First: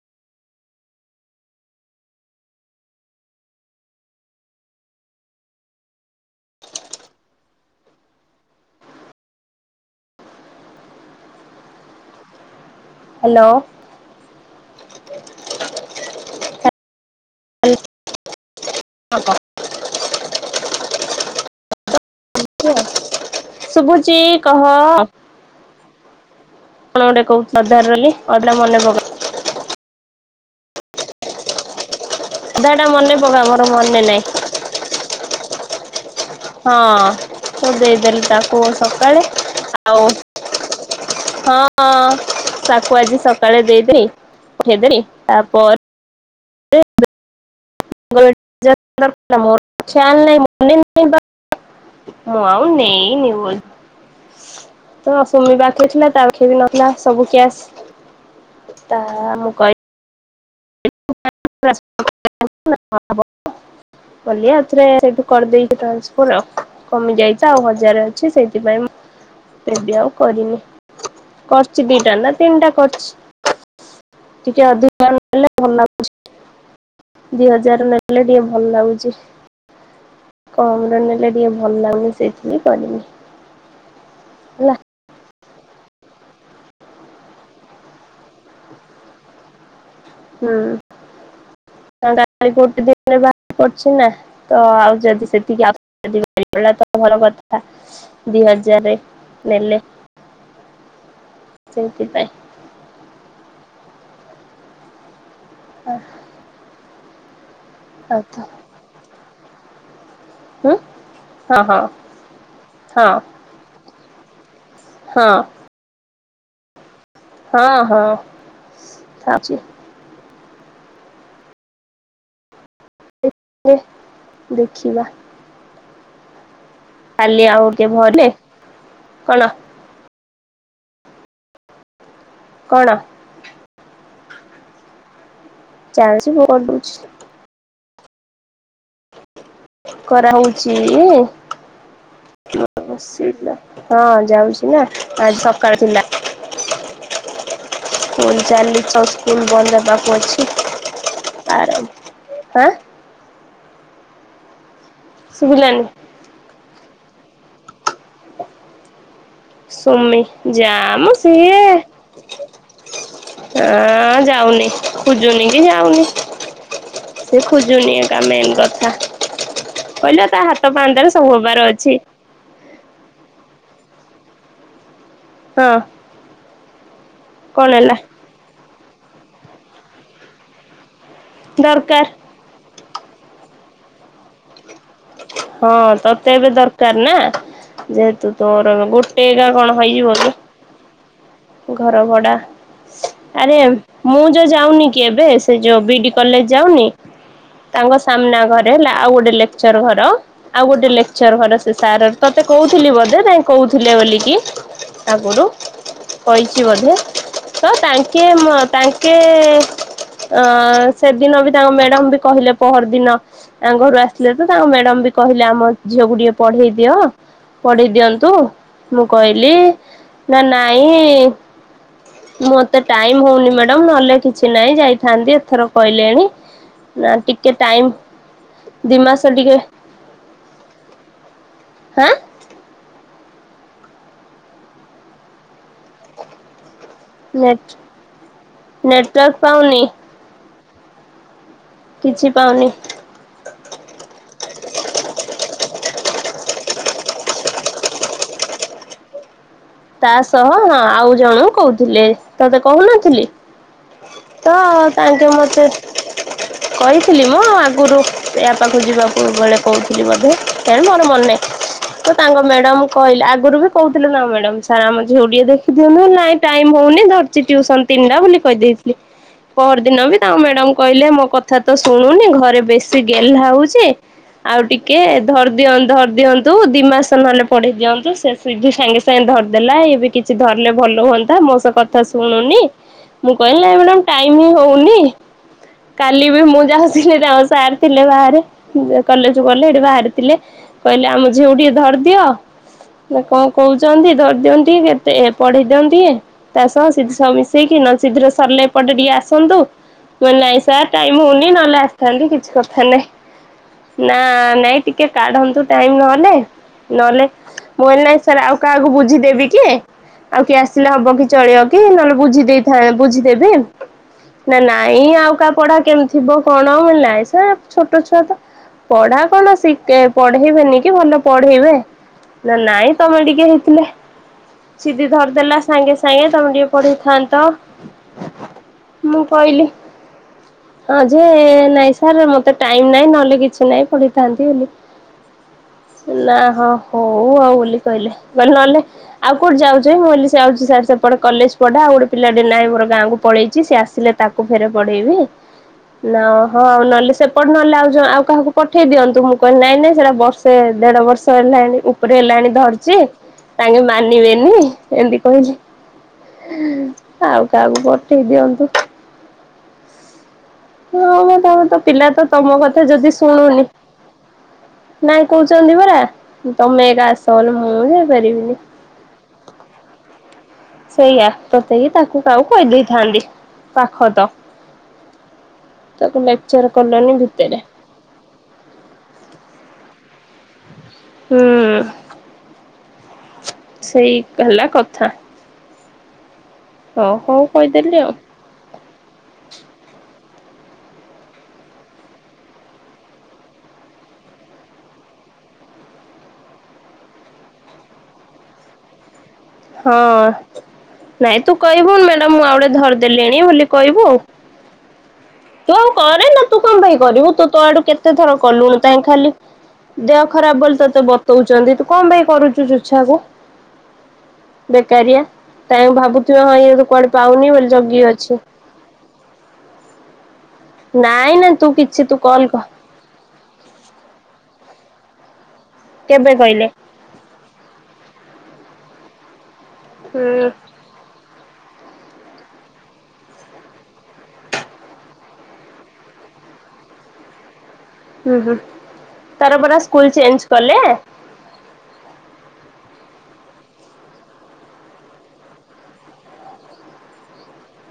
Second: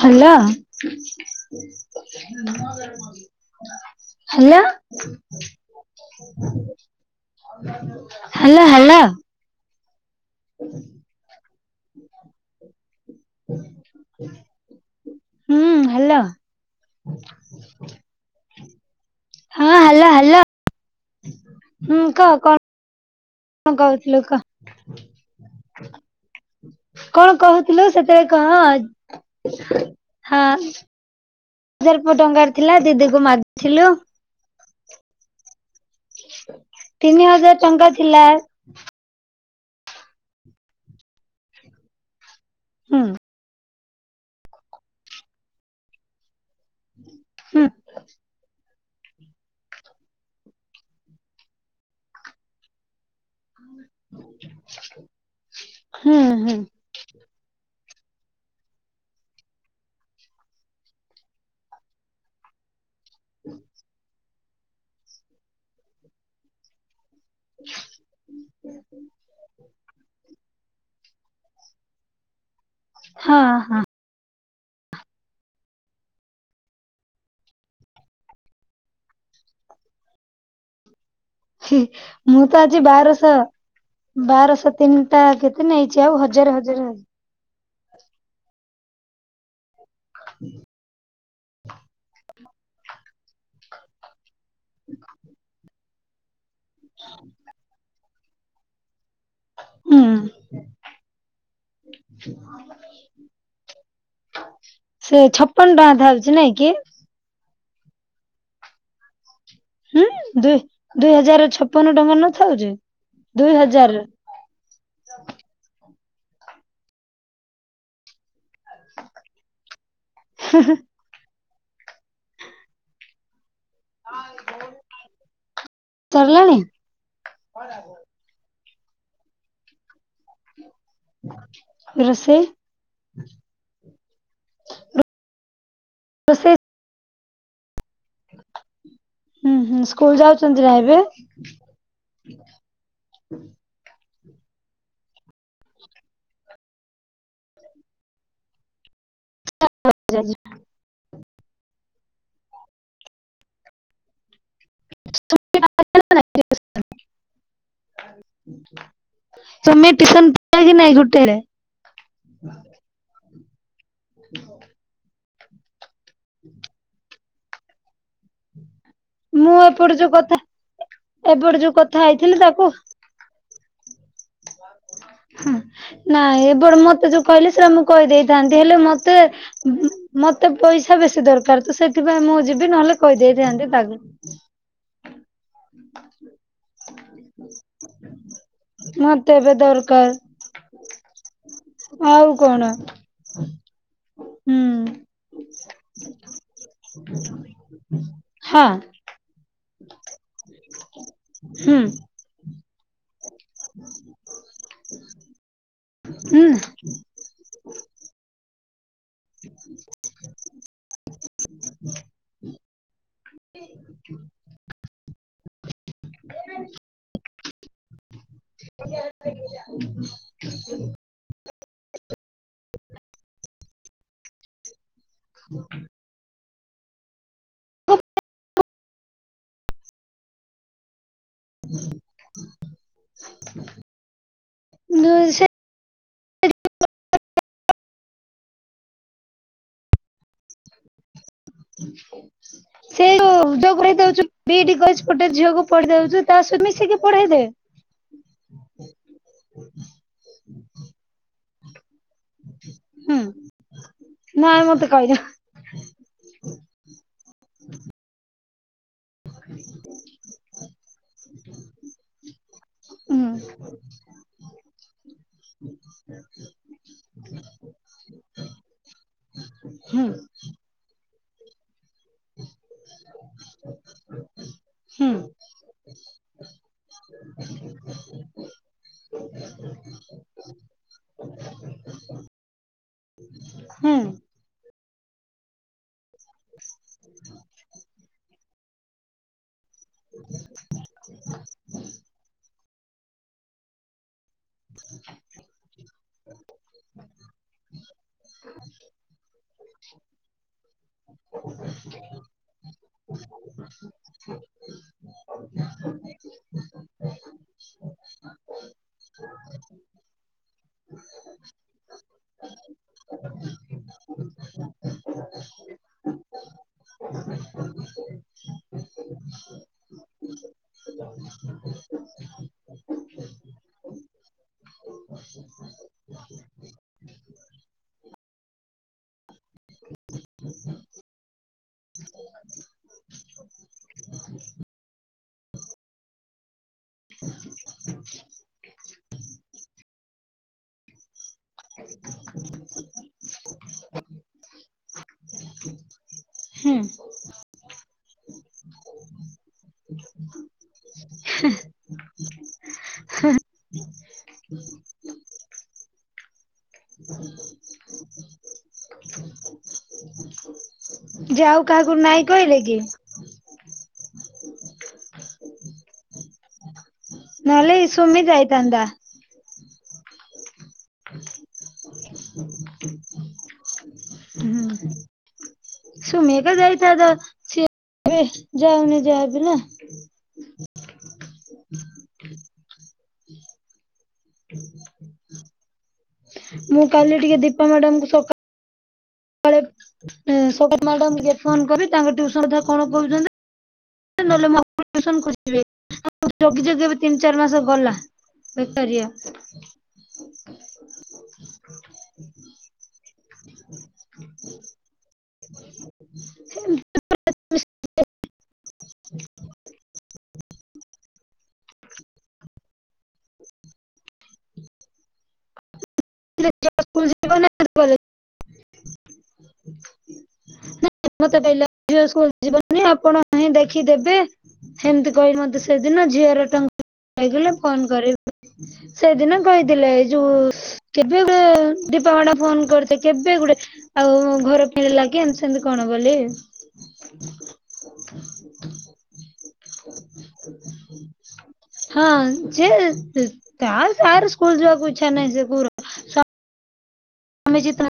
Hello. Hello. Hello hello. [inaudible] Hello. ହୁଁ hello. [inaudible] [unintelligible] ହଁ hello hello. ହୁଁ କଁ କ ଶୁବୁଚି କହ? ଗୋଟେ କଣ କହୁଥିଲ କହୁଥିଲୁ ଅଧାରେ ରହିଲି ସେଥିବେଳେ କହ ଅଧା ମନେ ପକା ହଁ। ଦି ହଜାର ଟଙ୍କାର ଅଧା ଥିଲା ଟା ମନେ ଦିଦିକୁ ପକା ମୋର ମାଗିଥିଲୁ। ମନେ ନାହିଁ ହଁ ତିନି ହଜାର ମୁଁ ଟଙ୍କା ଥିଲା ଦେଇଦେଲି ତାକୁ ସକାଳେ ଆଉ ହଁ ତାକୁ ହୁଁ ଆଜି ସକାଳେ ଦେଇଦ ପଠେଇଦେଲି ତାପ ହୁଁ। [unintelligible] ମୁଁ ଆଉ ନେଇନି ସୁମି ପାଖରେ ଥିଲା ହୁଁ ତାବି ହୁଁ ସେନଥିଲା ସବୁ କ୍ୟାସ୍ ତାମୁଁ କ [unintelligible] [inaudible] କଲି ଆଉଥରେ ସେଇଠୁ କରିଦେଇକି ଟ୍ରାନ୍ସଫର ଆଉ କମି ଯାଇଚି ଆଉ ହଜାରେ ଅଛି ସେଇଥିପାଇଁ ଏବେ ଆଉ କରିନି କରିଚି ଦିଟାନା ତିନିଟା କରଚି। ହଁ ହଁ। ଟିକେ ଅଧକ କଲ୍ କଲେ ଭଲ ଲାଗୁଚି। ଦି ହଜାର ନେଲେ ଟିକେ ଭଲ ଲାଗୁଚି କମରେ ନେଲେ ଟିକେ ଭଲ ହୁଁ ଲାଗୁନି ସେଇଥିପାଇଁ ମୁଁତ ଆଜି କରିନି ବାରଶହ ବାରଶହ ହେଲା ତିନିଟା କେତେ ନେଇଚି ଆଉ ହଜାର ହଜାର ହଜାର ହୁଁ [unintelligible] ଗୋଟେ ଦିନରେ ବା ପଛିନା? ତ ଆଉ ଯଦି ସେତିକି ମିଳିଗଲାତ ଭଲ କଥା ଦି ହଜାରେ ନେଲେ ସେଇଥିପାଇଁ। ସେ ଛପନ ଟଙ୍କା ଧରିଚି ନାଇଁକି। ଆଉ ହୁଁ ଦୁଇ ହୁଁ ଦୁଇ ହଜାର ହଁ ହଁ ଛପନ ଟଙ୍କା ନଥାଉଛି ହଁ ଦୁଇ ହଜାର। ହଁ। ହଁ ହଁ ଖାଉଛି। ହ [inaudible] ଦେଖିବା ଚରିଲାଣି କାଲି ଆଉ ଟିକେ ଭଲେ କଣ ରୋଷେଇ କଣ ରୋଷେଇ [unintelligible] ହୁଁ ହୁଁ ସ୍କୁଲ ଖରା ଯାଉଛନ୍ତି ନା ହଉଛି। ଏବେ? ହଁ ଯାଉଛି ନା ଆଜି ସକାଳେ ଥିଲା। କଣ ଚାଲିଚ ସ୍କୁଲ ବନ୍ଦ ହେବାକୁ ଅଛି ତାର ଆଁ ଶୁଭିଲାନି। [inaudible] ତୁମେ ସୁମି ଟିସନ ପିଲା କି ଯା ନାଇଁ ମ ଗୋଟେ ବେଳେ? ସିଏ। ଆଁ ଯାଉନି ଖୋଜୁନି କି ଯାଉନି। [inaudible] ସେ ଖୋଜୁନି ଏକା ମେନ୍ କଥା। ମୁଁ ଏପଟେ ଯୋଉ କହିଲି ବା ତା ହାତ ପାହାନ୍ତାରେ ସବୁ ହବାର ଅଛି। ହେଲେ ତାକୁ ହଁ ନାଇଁ ଏ ବଡ ମତେ ଯୋଉ କହିଲେ ସେଇଟା କଣ ମୁଁ ହେଲା କହିଦେଇଛି। ଥାନ୍ତି ହେଲେ ମତେ ମତେ ପଇସା ବେଶୀ ଦରକାର ତ ସେଥିପାଇଁ ମୁଁ ଯିବି ନହେଲେ। କହି ଦେଇଥାନ୍ତି ତାକୁ। ହଁ ତତେ ଏବେ ଦରକାର ନା। ଯେହେତୁ ତୋର ମତେ ଗୋଟେଗା ଏବେ କଣ ଦରକାର ହେଇଯିବ କି? ଘର ଆଉ ଭଡ଼ା କଣ ଆରେ ମୁଁ ଯୋଉ ହୁଁ। ଯାଉନି କି ଏବେ ସେ ଯୋଉ ବିଡି କଲେଜ ଯାଉନି। ତାଙ୍କ ସାମ୍ନା ହଁ ଘରେ ହେଲା ଆଉ ଗୋଟେ ଲେ କ୍ଚର ଘର ଆଉ ଗୋଟେ ଲେକ୍ଚର ଘର ସେ ହୁଁ ସାର୍ ତତେ କହୁଥିଲି ବୋଧେ ତା କହୁଥିଲେ ବୋଲିକି ଆଗରୁ ହୁଁ କହିଛି ବୋଧେ ତ ତାଙ୍କେ ମ ତା ଙ୍କେ ଅ ସେଦିନ ବି ତାଙ୍କ ମ୍ୟାଡ଼ାମ ବି କହିଲେ ପହର ଦିନ ତାଙ୍କ ଘରୁ ଆସିଲେ ତ ତାଙ୍କ ମ୍ୟାଡାମ ବି କହିଲେ ଆମ ଝିଅକୁ ଟିକେ ପଢେଇ ଦିଅ ପଢେଇ ଦିଅନ୍ତୁ ମୁଁ କହିଲି ନା ନାଇ ଇ ମତେ ଟାଇମ୍ ହଉନି ମ୍ୟାଡାମ ନହେଲେ କିଛି ନାଇଁ ଯାଇ ଥାନ୍ତି ଏଥର କହିଲେଣି ନା ଟିକେ ଟାଇମ ଦି ମାସ ଟିକେ ହାଁ ଦୁଇ ସେ ନେଟ ନେଟୱର୍କ ପାଉନି। କିଛି [inaudible] ପାଉନି ସେ ଯୋଉ [unintelligible] ତା ସହ ମିସେଇକି ପଢେଇ ଦେ [unintelligible] ତା ସହ ହଁ ଆଉ ଜଣକୁ କହୁଥିଲେ। ତତେ ହୁଁ କହୁନଥିଲି ତ ନାଇଁ ମତେ କହିଲା। ତାଙ୍କେ ମତେ କହିଥିଲି ମ ଆଗରୁ ୟା ପାଖକୁ ଯିବାକୁ। ସବୁବେଳେ କହୁଥିଲି ବୋଧେ କେଜାଣି ମୋର ମନେ ନାହିଁ। ତ ତାଙ୍କ ମ୍ୟାଡାମ କହିଲି ହୁଁ ଆଗରୁ ବି କହୁଥିଲୁ ନା ମ୍ୟାଡାମ। ସ ଆମ ଝିଅକୁ ଟିକେ ଦେଖନ୍ତୁ ନାଇଁ ଟାଇମ୍ ହଉନି ଧରିଛି ଟ୍ୟୁସନ ତିନିଟା ବୋଲି କହିଦେଇଥିଲେ। ପହର ଦିନ ହୁଁ ବି ତାଙ୍କ ମ୍ୟାଡାମ କହିଲେ ମୋ କଥା କଥା ତ ଶୁଣୁନି ଘରେ ବେଶୀ ଗେହ୍ଲା ହଉଛି ଆଉ ଟିକେ ହୁଁ ଧର ଅ ଧରି ଦିଅନ୍ତୁ ଦି ମାସ ନହେଲେ ପଢେଇ ଦିଅନ୍ତୁ ସେତିକି ସାଙ୍ଗେସାଙ୍ଗେ ଧ ଦେଲା ଏବେ କିଛି ଧରିଲେ ଭଲ ହୁଅନ୍ତା। ମୋ କଥା ଶୁଣୁନି ମୁଁ କହିଲି ନାଇଁ ମ୍ୟାଡ଼ାମ ଟାଇମ୍ ହିଁ ହଉନି। କାଲି ବି ମୁଁ [unintelligible] ସାର୍ ଥିଲେ ବାହାରେ କଲେଜ ଗଲେ ଏଠି ବାହାରିଥିଲେ କହିଲେ ଆମ ଝିଅ ଟିକେ ଧରିଦିଅ। ନା କଣ କହୁଛନ୍ତି ଧରିଦିଅନ୍ତ ଟିକେ କେତେ ପଢେଇ ଦିଅନ୍ତି ତା ସହ ସିି ମିଶେଇକି ନ ସିଧରେ ସରିଲେ ଏପଟେ ଟିକେ ଆସନ୍ତୁ। ମୋ ନାଇଁ ସାର୍ ଟାଇମ ହଉନି ନହେଲେ ଆସିଥାନ୍ତି କିଛି କଥା ନାଇଁ ନା ନାଇଁ ଟିକେ କାଢନ୍ତୁ ଟାଇ ନହେଲେ ନହେଲେ ମୁଁ ନାଇ ସାର୍ ଆଉ କାହାକୁ ବୁଝି ଦେବି କି ଆଉ କି ଆସିଲେ ହବ କି ଚଳିବ କି ନହେଲେ ବୁଝି ଦେଇଥା ବୁଝିଦେବି ନା ନାଇଁ ଆଉ କାହା ପଢା କେମିତି ଥିବ କଣ ନାଁ ସେ ଛୋଟ ଛୁଆ ତ ପଢା କଣ ଶ ପଢେଇବେନି କି ଭଲ ପଢେଇବେ ନା ନାଇଁ ତମେ ଟିକେ ହେଇଥିଲେ ସିଧି ଧରିଦେଲା ସାଙ୍ଗେ ସାଙ୍ଗେ ତମେ ଟିକେ ପଢିଥାନ୍ତ ମୁଁ କହିଲି ହଁ ଯେ ନାଇଁ ସାର୍ ମତେ ଟାଇମ ନାଇଁ ନହେଲେ କିଛି ନାଇଁ ପଢିଥାନ୍ତି ବୋଲି ନାହଁ ହଉ ଆଉ ବୋଲି କହିଲେ କହିଲେ ନହେଲେ ଆଉ କୋଉଠି ଯାଉଛ ମୁଁ ସେ ଆଛି ସାର୍ ସେପଟେ କଲେଜ ପଢା ଆଉ ଗୋଟେ ପିଲା ଟେ ନାହିଁ ମୋର ଗାଁକୁ ପଳେଇଛି ସ ଆସିଲେ ତାକୁ ଫେର ପଢେଇବି। ନା ହଁ ହୁଁ ଆଉ ନହେଲେ ସେ ପ ନେଲେ ଆଉ ଆଉ କାହାକୁ ପଠେଇ ଦିଅନ୍ତୁ ମୁଁ କହିଲି ନାଇଁ ନାଇଁ ସେଇଟା ବର୍ଷ ଦେଢ ବର୍ଷ ହେଲାଣି ଉପଟେ ହେଲାଣି ଧରିଚ ତାଙ୍କେ ମାନିବେନି ଏମିତି କହିଲି ଆଉ କାହାକୁ ପଠେଉ ଦିଅନ୍ତୁ। ହଁ ଯେ ତମ ଆଉ ତ କାହାକୁ ପିଲା ନାଇଁ ତ ତମ କହିଲେ କି? କଥା ଯଦି ଶୁଣୁନି ନାଇଁ କହୁଛନ୍ତି ପରା ତମେ ଏକା ଆସବୋଲେ ମୁଁ ନହେଲେ ସୁମି ଯାଇପାରିବିନି। ଯାଇଥାନ୍ତା ସେଇୟା ତ ସେହି ତାକୁ କାହାକୁ କହିଦେଇଥାନ୍ତି ପାଖ ତ ତାକୁ ସୁମେଘା ଲେକ୍ଚର ଯାଇଥାତା କଲନି ଭିତରେ ସିଏ ଏ ଯାଉନି ଯାହାବି ନା ହୁଁ ସେଇ ହେଲା କଥା। ମୁଁ ହଁ କାଲି ଟିକେ ହଉ ଦୀପା କହିଦେଲି ମ୍ୟାଡାମ ଙ୍କୁ ଆଉ ସକା ସତ ମ୍ୟାଡ ଟିକେ ଫୋନ କରି ତାଙ୍କ ଟିଉସନ କଥା କଣ କହୁଛନ୍ତି ନହଲେ ମତେ ଟ୍ୟୁସନ ଖୋଜିବି [unintelligible] ଜଗି ଜଗି ଏବେ ତିନି ଚାରି ମାସ ଗଲା। ବେକାରୀଆ ହଁ ନାଇଁ ତୁ କହିବୁ ମ୍ୟାଡ଼ାମ ମୁଁ ଆଉ ଗୋଟେ ଧରିଦେଲିଣି ବୋଲି କହିବୁ ତୁ କରେ ନା ତୁ ସ୍କୁଲ କଣ ପାଇଁ କରିବୁ ତୁ ତୋ ଆଡୁ କେତେଥର କଲୁଣି କାହିଁ ଖାଲି ଦେହ ଖରାପ ବୋଲି ତତେ ବତଉଛନ୍ତି ତୁ କଣ ପାଇଁ କରୁଛୁ ଚୁଛା କୁ? ବେକାରିଆ ତା ଭାବୁଥିବେ ହଁ ଇଏ କୁଆଡେ ପାଉନି ବୋଲି ଜଗି ଅଛି। ନ ନାଇଁ ମତେ ନାଇଁ ଦେଲା ତୁ କିଛି ତୁ ସ୍କୁଲ କଲ୍ କ ଯିବନି ଆପଣ ନାହିଁ ଦେଖି ଦେବେ ସେମିତି କହି ମତେ ସେଦିନ କେବେ ଝିଅର ଟ କହିଲେ ହେଇଗଲେ ଫୋନ କରିବି ସେଦିନ କହିଥିଲେ ଏଇ ଯୁ ହୁଁ କେବେ ଗୁଡେ ଦୀପା ମାଡାମ ଫୋନ କରିଥୀଲେ କେବେ ଗୁଡେ ଆଉ ଘର ଫିରିଲା କି ଏମିତି ସେମିତି କଣ ବୋଲି ହୁଁ ହୁଁ ତାର ପରା ସ୍କୁଲ ଚେଞ୍ଜ କଲେ? ହଁ ସେ ତା ତାର ସ୍କୁଲ ଯିବାକୁ ଇଚ୍ଛା ନାହିଁ ସେ ପୁଅର ସ ଆମେ ଜିତ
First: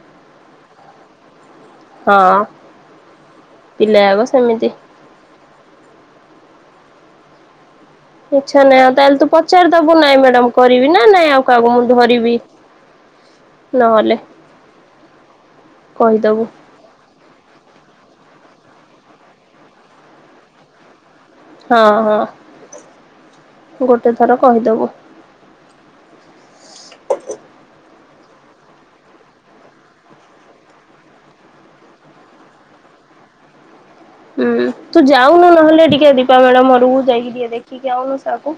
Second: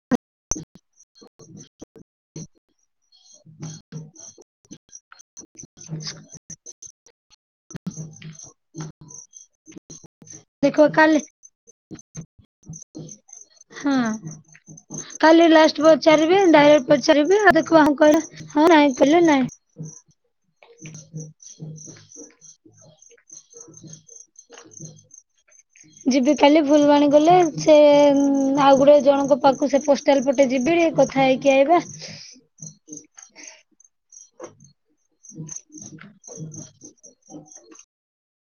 ହଁ ପିଲା ଆଗ ସେମିତି। ଆଚ ଇଛା ନାଇଁ ଆଉ ତାହେଲେ ତୁ ପଚାରି ଦବୁ ନାଇଁ ମ୍ୟାଡ଼ାମ ମୁଁ ଦେଖିବ କରିବି ନା କାଲି ନାଇଁ ଆଉ କାହାକୁ ମୁଁ ଧରିବି ହଁ ନହେଲେ କାଲି ଲାଷ୍ଟ ପଚାରିବେ କହିଦବୁ। ଡାଇରେ ପଚାରିବେ ଆଉ ଦେଖ କୁହ ହଁ ନାଇଁ ପିଲେ ନାଇଁ ହଁ ହଁ ଗୋଟେ ଥର କହିଦବୁ ଯିବି କାଲି ଫୁଲବାଣୀ ଗଲେ ସେ ଆଉ ଗୁଟେ ଜଣଙ୍କ ପାଖକୁ ସେ ପୋ ଷ୍ଟାଲ ପଟେ ଯିବି କଥା ହେଇକି ଆଇବା ହୁଁ ତୁ ଯାଉନୁ ନହେଲେ ଟିକେ ଦୀପା ମ୍ୟାଡ଼ାମ ଘରକୁ ଯାଇକି ଟିକେ ଦେ ଖିକି ଆଉନୁ ସାର୍ କୁ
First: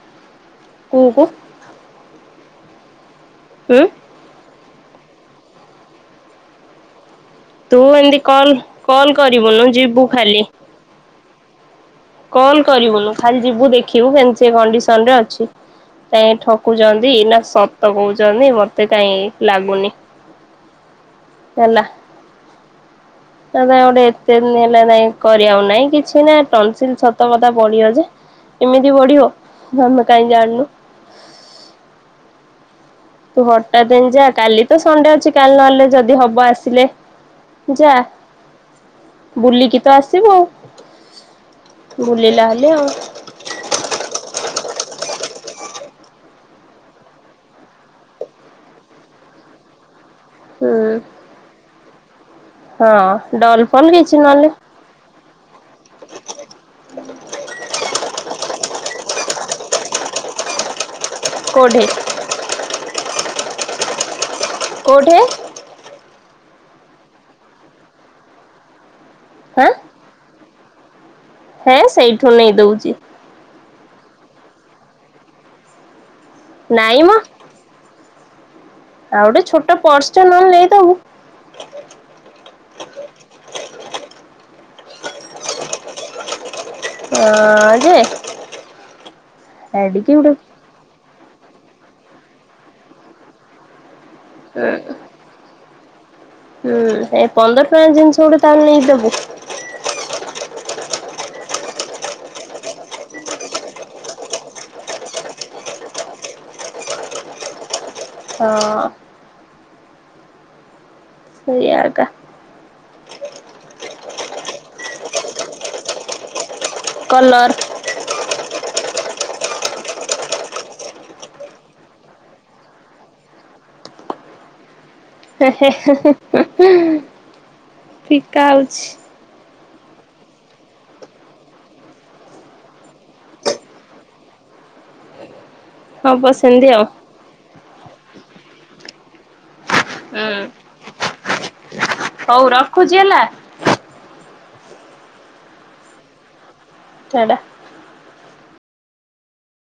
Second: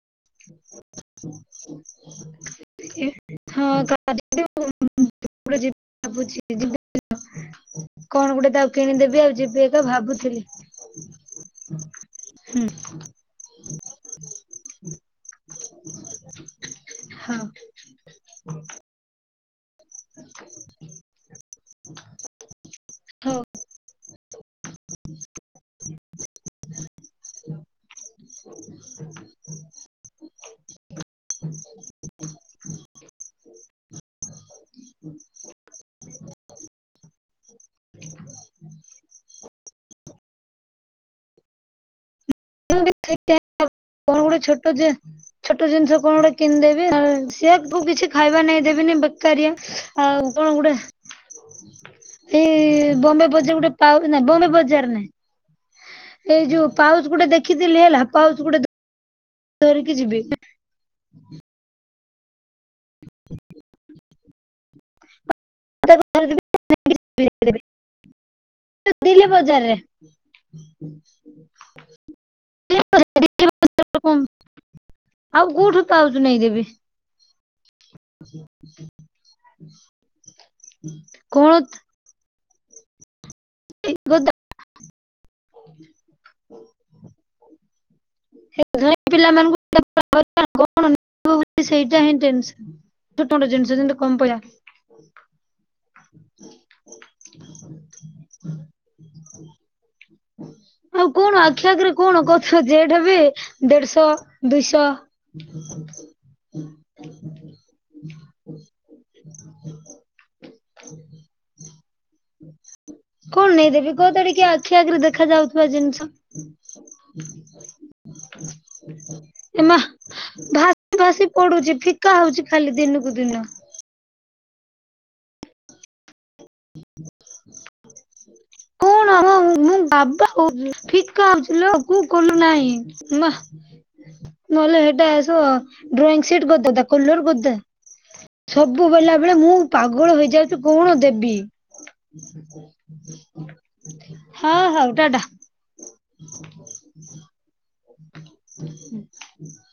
କୁହୁକୁ ଉଁ ବୁଝିକି ଯିବେ ତୁ ଏମିତି କଣ କଲ ଗୋଟେ ତାକୁ କଲ୍ କିଣିଦେବି ଆଉ ଯିବି କରିବୁନୁ ଏକା ଯିବୁ ଭାବୁଥିଲି କଲ ହୁଁ କରିବୁନୁ ଖାଲି ଯିବୁ ଦେଖିବୁ କେମିତି ସେ କଣ୍ଡିସନରେ ଅ ଛି କାଇଁ ଠକୁଛନ୍ତି ନା ହଉ ସତ କହୁଛନ୍ତି ମତେ କାଇଁ ଲାଗୁନି ହେଲା ହଉ ତା ପାଇଁ ଗୋଟେ ଏତେ ଦିନ ହେଲା ନାଇଁ କରିବାକୁ ନାଇଁ କିଛି ନା ଟନସିଲ ସତ କଥା ବଢି ଅଛି [unintelligible] କାଇ ଜାଣିନୁ ତୁ ହଠାତ୍ ଏନା ଯା କାଲି ତ ସଣ୍ଡେ ଅଛି କାଲି ନହେଲେ ଯଦି ହବ ଆସିଲେ ଯା ବୁଲିକି ତ ଆସିବୁ ଆଉ ବୁଲିଲା ହେଲେ ଆଉ କେ କଣ ଗୋଟେ ଛୋଟ ଯେ ଛୋଟ ଜିନିଷ କଣ ଗୋଟେ କିଣିଦେବି ସିଏ ଆକୁ କିଛି ଖାଇବା ନେଇ ଦେବିନି ବେକାରିଆ ଆଉ କଣ ଗୋଟେ ହୁଁ ଏଇ ବମ୍ବେ ହଁ ବଜାର ଡଲ ଗୋଟେ ଫଲ ପାଉ କିଛି ନାଁ ନହେଲେ ବମ୍ବେ ବଜାର ନାଇଁ ଏଇ ଯୋଉ ପାଉଚ ଗୋଟେ ଦେଖିଥିଲି ହେଲା ପାଉଚ ଗୋଟେ ଧରିକି ଯିବି କୋଉଠିି [unintelligible] କୋଉଠେ ନେଇକି ଯିବି ବିଲେ ହାଁ ବଜାରରେ ହୁଁ ହେଁ ସେଇଠୁ ନେଇ ଦଉଛି ବିଲେ ବଜାରରୁ ଆଉ କୋଉଠୁ ପାଉଚ ନେଇ ଯିବି ନାଇଁ ମ। ଆଉ ଗୋଟେ ଛୋଟ ପର୍ସଟେ ନହେଲେ ନେଇଦବୁ କଣ [inaudible] ହଁ ଯେ ଧନୀ ପିଲାମାନଙ୍କୁ ଏଡି କିଏଗୋଡେ କଣ ସେଇଟା ହିଁ ଟେନ୍ସନ [inaudible] ଜିନିଷ ଯେମିତି କମ ପଆ [inaudible] ହୁଁ ଏ ପନ୍ଦର ଟଙ୍କା ଜିନିଷ ଗୁଡେ ତାହେଲେ ନେଇ ଦବୁ? ଆଉ କଣ ଆଖି ଆଗରେ କଣ କଥା ଜେଠ ବି ଦେଡ୍ଶଅ ଦୁଇଶଅ [unintelligible] ହଁ। [unintelligible] ସେଇଆ ଆକା। କଣ ନେଇଦେବି କତ ଟିକେ ଆଖି ଆଗରେ ଦେଖା ଯାଉଥିବା ଜିନିଷ। କଲର [unintelligible] ଏ ମା ଭା ଭାସି ପଡୁଛି ଫିକା ହଉଛି ଖାଲି ଦିନକୁ ଦିନ। ହେ ହେ ହେ ହୁଁ ହୁଁ ହୁଁ। ଫିକା ହଉଛି। ଆଁ ମୁଁ ବାବା ହୋଉଛି ଫିକା ହୋଉଚି ଲୋ କୁ କୋଲୋ ନାଇଁ ମା ନହେଲେ ହେଟା ଅସିବ ହବ ଡ୍ରଇଂସିଟ୍ କରିଦେ ସେମିତି ତା ଆଉ କଲର କରଦେ ସବୁ ବୋଇଲା ବେଳେ ମୁଁ ପାଗଳ ହୁଁ ହେଇଯାଉଚି କଣ ଦେବି? ହଉ ରଖୁଛି ହେଲା ହଁ ହଉ ଟା ଟା। [unintelligible] ଟା ଟା। [unintelligible]